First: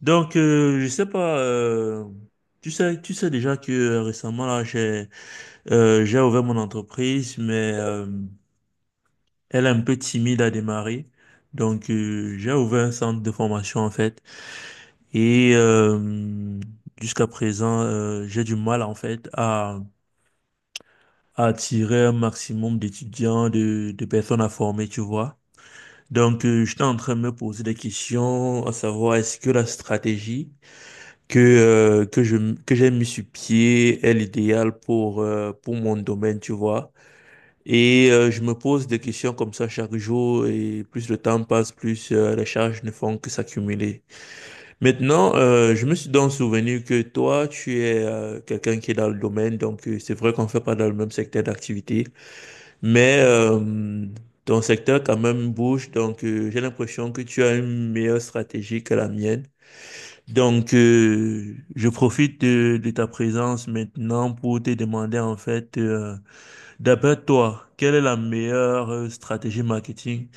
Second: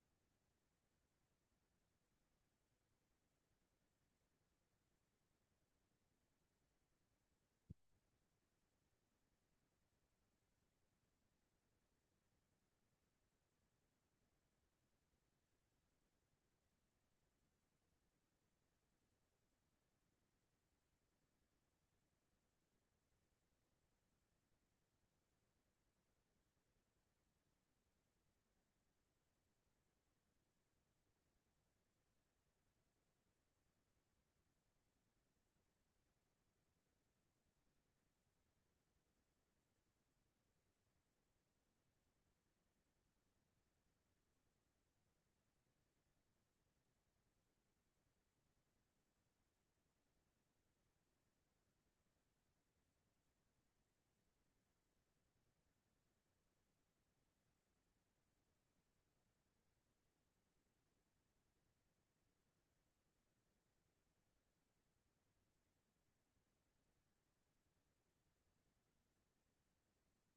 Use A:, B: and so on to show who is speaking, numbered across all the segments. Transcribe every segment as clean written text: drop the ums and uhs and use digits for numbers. A: Je sais pas, tu sais déjà que récemment, là, j'ai ouvert mon entreprise, mais elle est un peu timide à démarrer. J'ai ouvert un centre de formation, en fait. Et euh, Jusqu'à présent, j'ai du mal, en fait, à attirer un maximum d'étudiants, de personnes à former, tu vois. J'étais en train de me poser des questions, à savoir, est-ce que la stratégie que j'ai mis sur pied est l'idéal pour mon domaine, tu vois. Je me pose des questions comme ça chaque jour et plus le temps passe, plus les charges ne font que s'accumuler. Maintenant, je me suis donc souvenu que toi, tu es quelqu'un qui est dans le domaine, donc c'est vrai qu'on fait pas dans le même secteur d'activité, mais ton secteur quand même bouge, donc j'ai l'impression que tu as une meilleure stratégie que la mienne. Je profite de ta présence maintenant pour te demander en fait, d'après toi, quelle est la meilleure stratégie marketing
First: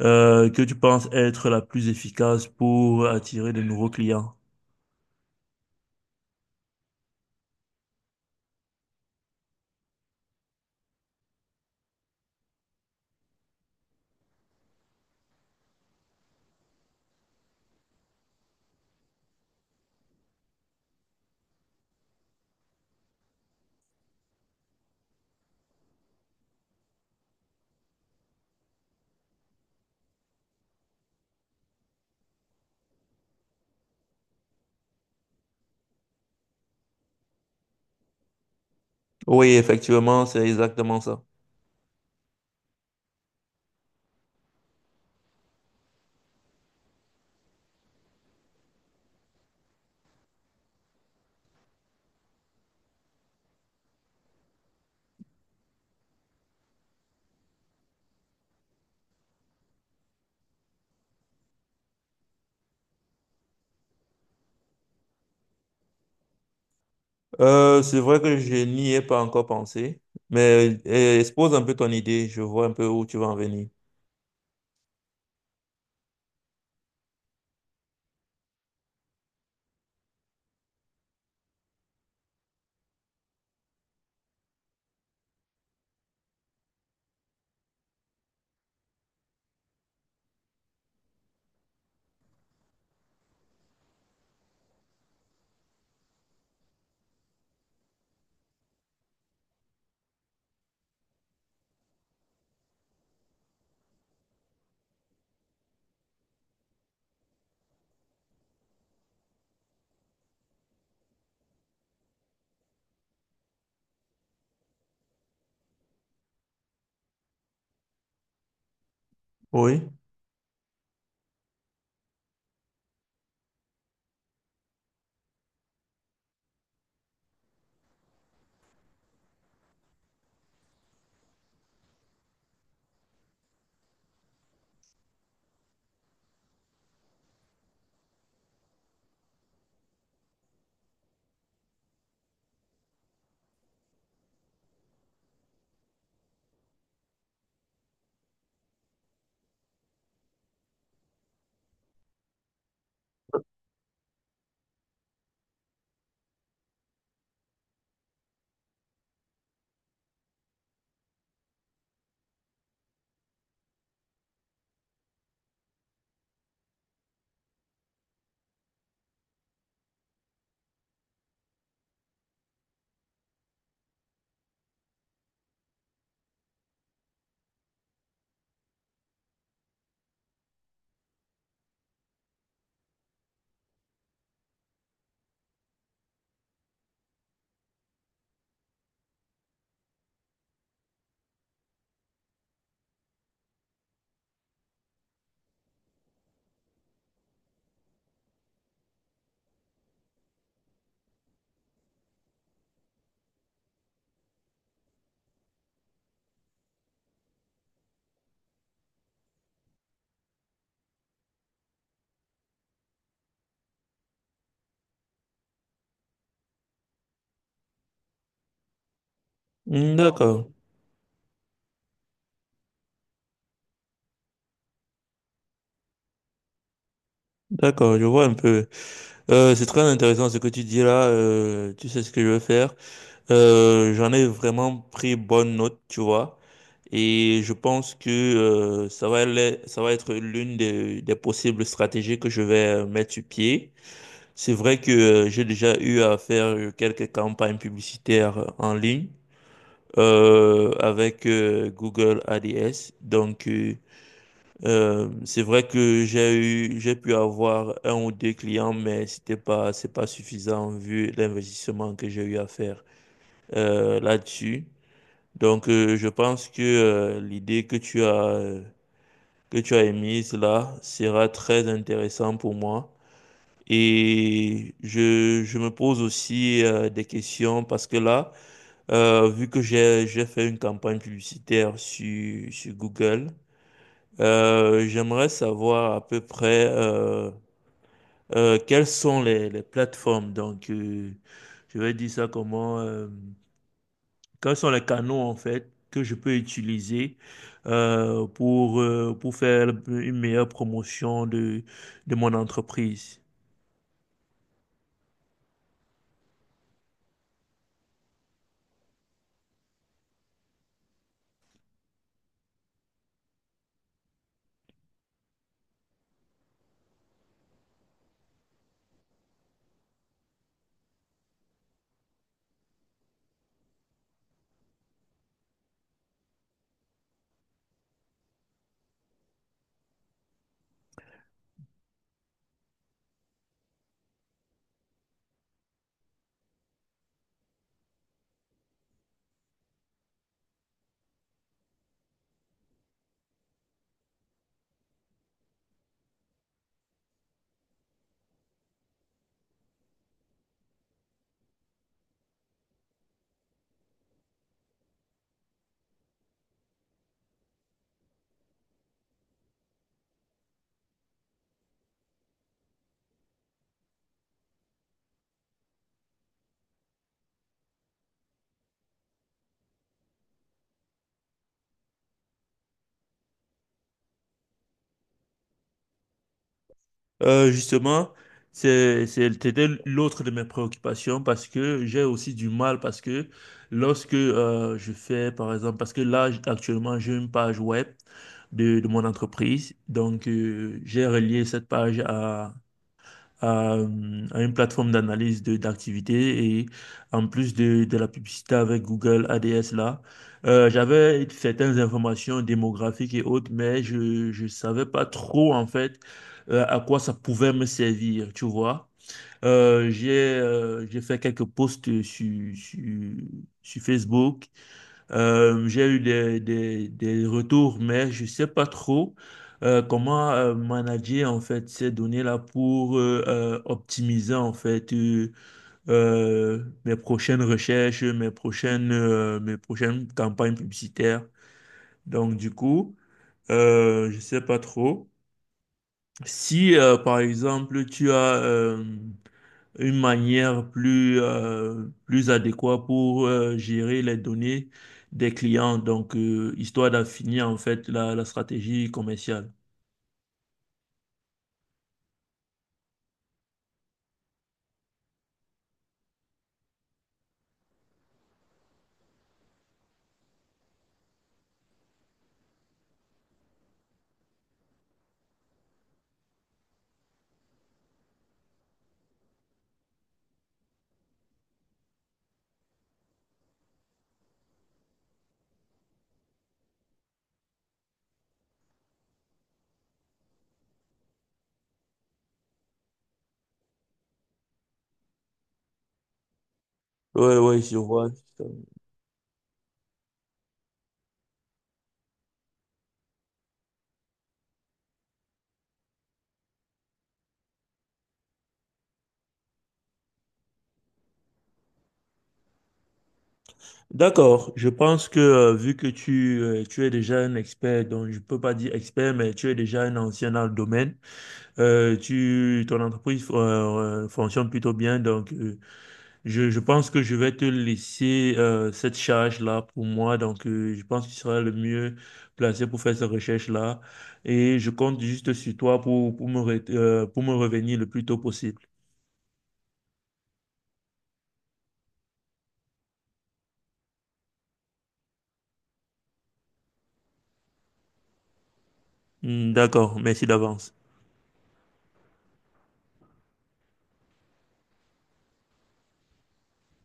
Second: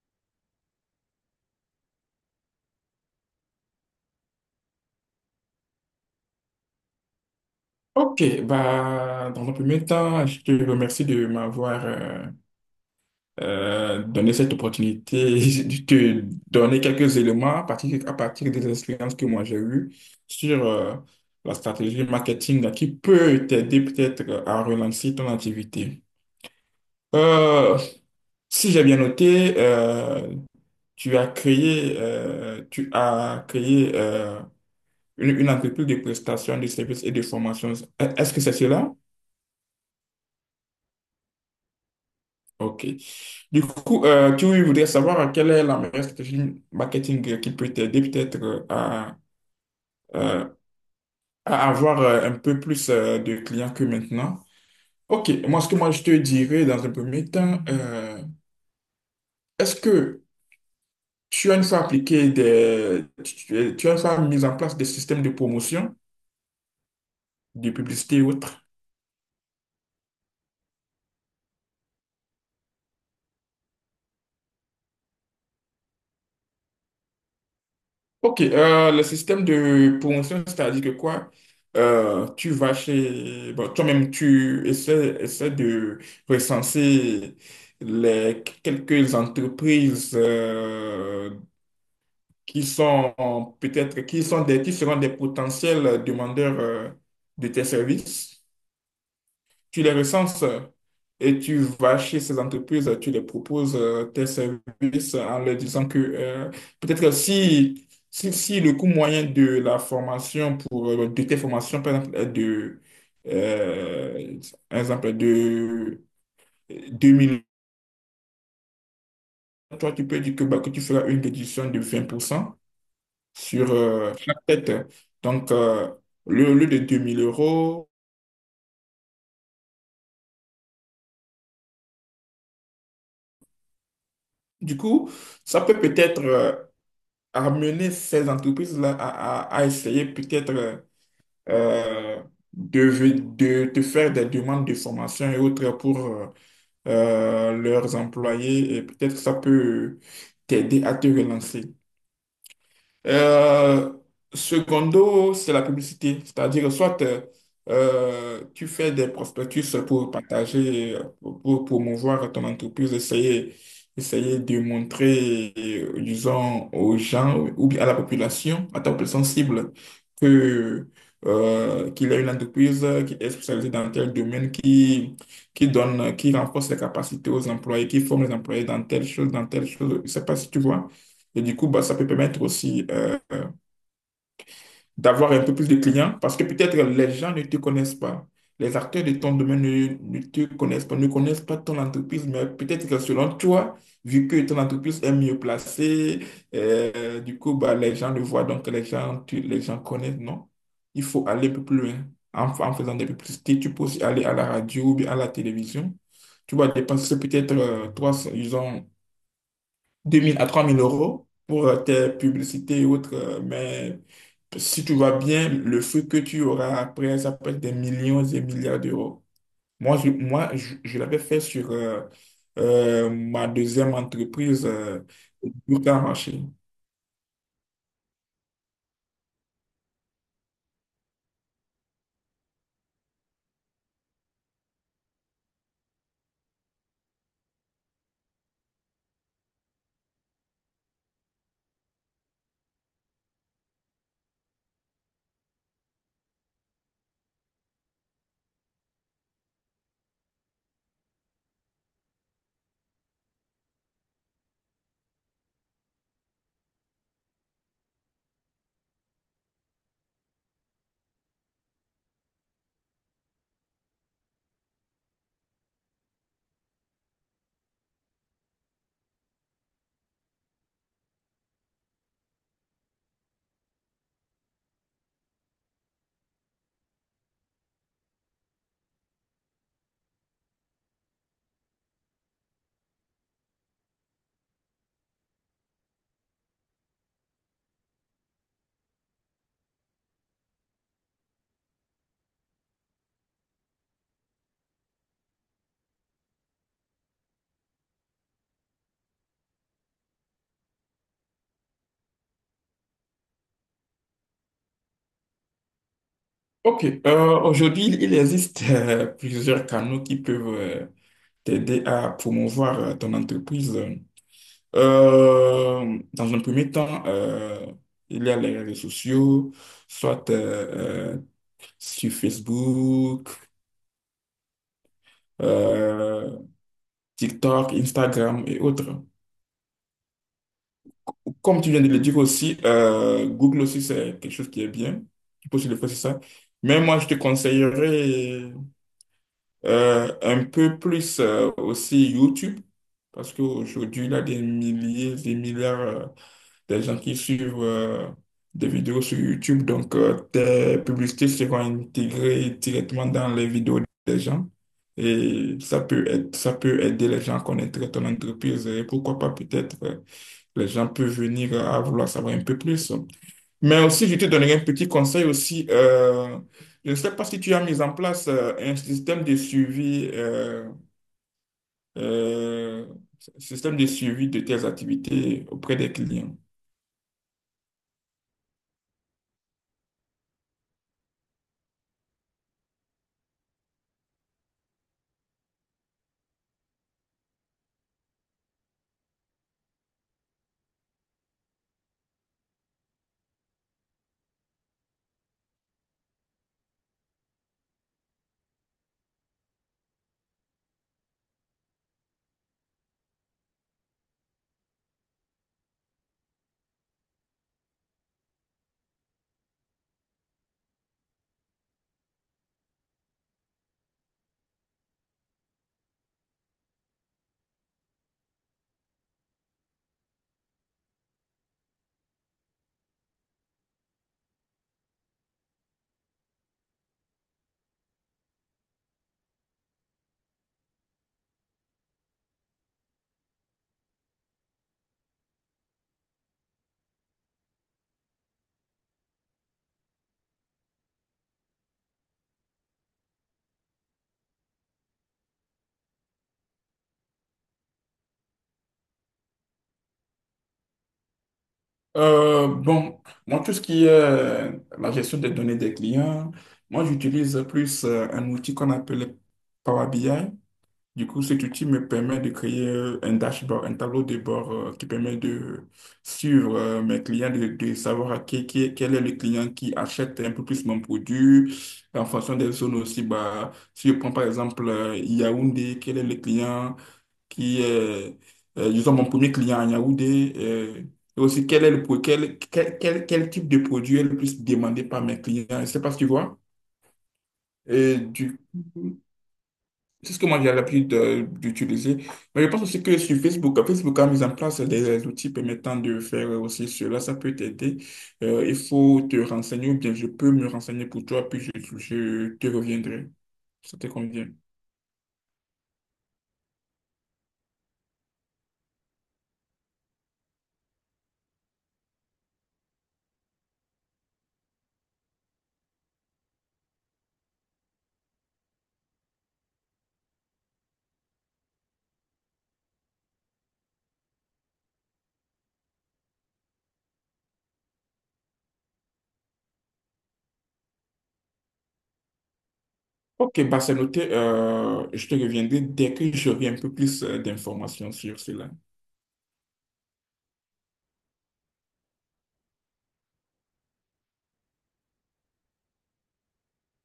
A: que tu penses être la plus efficace pour attirer de nouveaux clients?
B: Dans un premier temps, je te remercie de m'avoir donné cette opportunité de te donner quelques éléments à partir des expériences que moi j'ai eues sur la stratégie marketing qui peut t'aider peut-être à relancer ton activité. Euh, Si j'ai bien noté, tu as créé une entreprise de prestations de services et de formations. Est-ce que c'est cela?
A: Oui, effectivement, c'est exactement ça.
B: OK. Du coup, tu voudrais savoir quelle est la meilleure stratégie marketing qui peut t'aider peut-être euh, à avoir un peu plus de clients que maintenant. OK, moi, ce que moi je te dirais dans un premier temps, est-ce que tu as une fois mis en place des systèmes de promotion, de
A: C'est vrai
B: publicité ou
A: que je
B: autre?
A: n'y ai pas encore pensé, mais expose un peu ton idée, je vois un peu où tu vas en venir.
B: Ok, le système de promotion, c'est-à-dire que quoi? Tu vas chez... Bon, toi-même, tu essaies de recenser les quelques entreprises qui sont peut-être, qui sont des, qui seront des potentiels demandeurs de tes services, tu les recenses et tu vas chez ces entreprises, tu les proposes tes services en leur disant que peut-être que si le coût moyen de la formation pour de tes formations, par exemple, est de, euh, par exemple, de 2 000,
A: Oui,
B: toi, tu peux dire que, bah, que tu feras une réduction de 20% sur chaque tête. Donc, le au lieu de 2 000 euros, du coup, ça peut peut-être amener ces entreprises-là à, à essayer peut-être euh, de, de faire des demandes de formation et autres pour leurs employés, et peut-être ça peut t'aider à te relancer. Euh, Secondo, c'est la publicité. C'est-à-dire, soit tu fais des prospectus pour partager, pour promouvoir ton entreprise, essayer de montrer, disons, aux gens ou bien à la population, à ta population cible, que, qu'il y a une entreprise qui est spécialisée dans tel domaine, qui donne, qui renforce les capacités aux employés, qui forme les employés dans telle chose, dans telle chose. Je ne sais pas si tu vois. Et du coup, bah, ça peut permettre aussi d'avoir un peu plus de clients parce que peut-être les gens ne te connaissent pas. Les acteurs de ton domaine ne te connaissent pas, ne connaissent pas ton entreprise, mais peut-être que selon toi, vu que ton entreprise est mieux placée, du coup, bah, les gens le voient, donc les gens, les gens connaissent, non? Il faut aller un peu plus loin. En faisant des publicités, tu peux aussi aller à la radio ou bien à la télévision. Tu vas dépenser peut-être 300, disons, 2 000 à 3 000 euros pour tes publicités et autres. Mais si tu vas bien, le fruit que tu auras après, ça peut être des millions et milliards d'euros.
A: hmm,
B: Moi, je,
A: d'accord,
B: moi, je, je l'avais fait sur ma deuxième entreprise, Burka Marché.
A: d'accord, je vois un peu. C'est très intéressant ce que tu dis là. Tu sais ce que je veux faire. J'en ai vraiment pris bonne note, tu vois. Et je pense que ça va être l'une des possibles stratégies que je vais mettre sur pied. C'est vrai que j'ai déjà eu à faire quelques campagnes publicitaires en ligne avec Google ADS. C'est vrai que j'ai eu, j'ai pu avoir un ou deux clients, mais c'est pas suffisant vu l'investissement que j'ai eu à faire là-dessus. Je pense que l'idée que tu as émise là sera très intéressante pour moi. Je me pose aussi des questions parce que là, vu que j'ai fait une campagne publicitaire sur Google, j'aimerais savoir à peu près quelles sont les plateformes. Je vais dire ça comment. Quels sont les canaux en fait que je peux utiliser pour faire une meilleure promotion de mon entreprise.
B: OK. Aujourd'hui, il existe plusieurs canaux qui peuvent t'aider à promouvoir ton entreprise. Dans un premier temps, il y a les réseaux sociaux, soit sur Facebook, euh, TikTok, Instagram et autres. Comme tu viens de le dire aussi, Google aussi, c'est quelque chose qui est bien. Tu peux aussi le faire, c'est ça. Mais moi, je te conseillerais un peu plus aussi YouTube, parce qu'aujourd'hui, il y a des milliers, des milliards de gens qui suivent des vidéos sur YouTube. Donc, tes publicités seront intégrées directement dans les vidéos des gens. Et ça peut aider les gens à connaître ton entreprise. Et pourquoi pas, peut-être, les gens peuvent venir à vouloir savoir un peu plus. Mais aussi, je te donnerai un petit conseil aussi. Je ne sais pas si tu as mis en place un euh, système de suivi de tes activités auprès des clients.
A: Justement, c'était l'autre de mes préoccupations parce que j'ai aussi du mal parce que lorsque je fais, par exemple, parce que là, actuellement, j'ai une page web de mon entreprise. J'ai relié cette page à une plateforme d'analyse de d'activité et en plus de la publicité avec Google ADS là, j'avais certaines informations démographiques et autres, mais je savais pas trop en fait à quoi ça pouvait me servir, tu vois. J'ai fait quelques posts sur Facebook. J'ai eu des retours, mais je sais pas trop comment manager en fait ces données-là pour optimiser en fait mes prochaines recherches, mes prochaines campagnes publicitaires. Donc du coup, je sais pas trop. Si par exemple tu as une manière plus adéquate pour gérer les données des clients, donc histoire d'affinir en fait la stratégie commerciale.
B: Euh, bon, Moi, tout ce qui est la gestion des données des clients, moi, j'utilise plus un outil qu'on appelle Power BI. Du coup, cet outil me permet de créer un dashboard, un tableau de bord qui permet de suivre mes clients, de savoir à qui, quel est le client qui achète un peu plus mon produit en fonction des zones aussi. Bah, si je prends par exemple Yaoundé, quel est le client qui est, disons, mon premier client à Yaoundé, et aussi quel est le, quel type de produit est le plus demandé par mes clients. Je ne sais pas si tu vois.
A: Ouais, ouais, je
B: Et
A: vois.
B: du coup, c'est ce que moi j'ai l'habitude d'utiliser. Mais je pense aussi que sur Facebook, Facebook a mis en place des outils permettant de faire aussi cela. Ça peut t'aider. Il faut te renseigner ou bien je peux me renseigner pour toi, je te reviendrai. Ça te convient.
A: D'accord, je pense que vu que tu es déjà un expert, donc je peux pas dire expert, mais tu es déjà un ancien dans le domaine, ton entreprise fonctionne plutôt bien, donc je pense que je vais te laisser cette charge-là pour moi. Je pense que tu seras le mieux placé pour faire cette recherche-là. Et je compte juste sur toi pour pour me revenir le plus tôt possible.
B: Ok, bah c'est noté. Je te reviendrai dès que j'aurai un peu plus d'informations sur cela.
A: Hmm, d'accord, merci d'avance.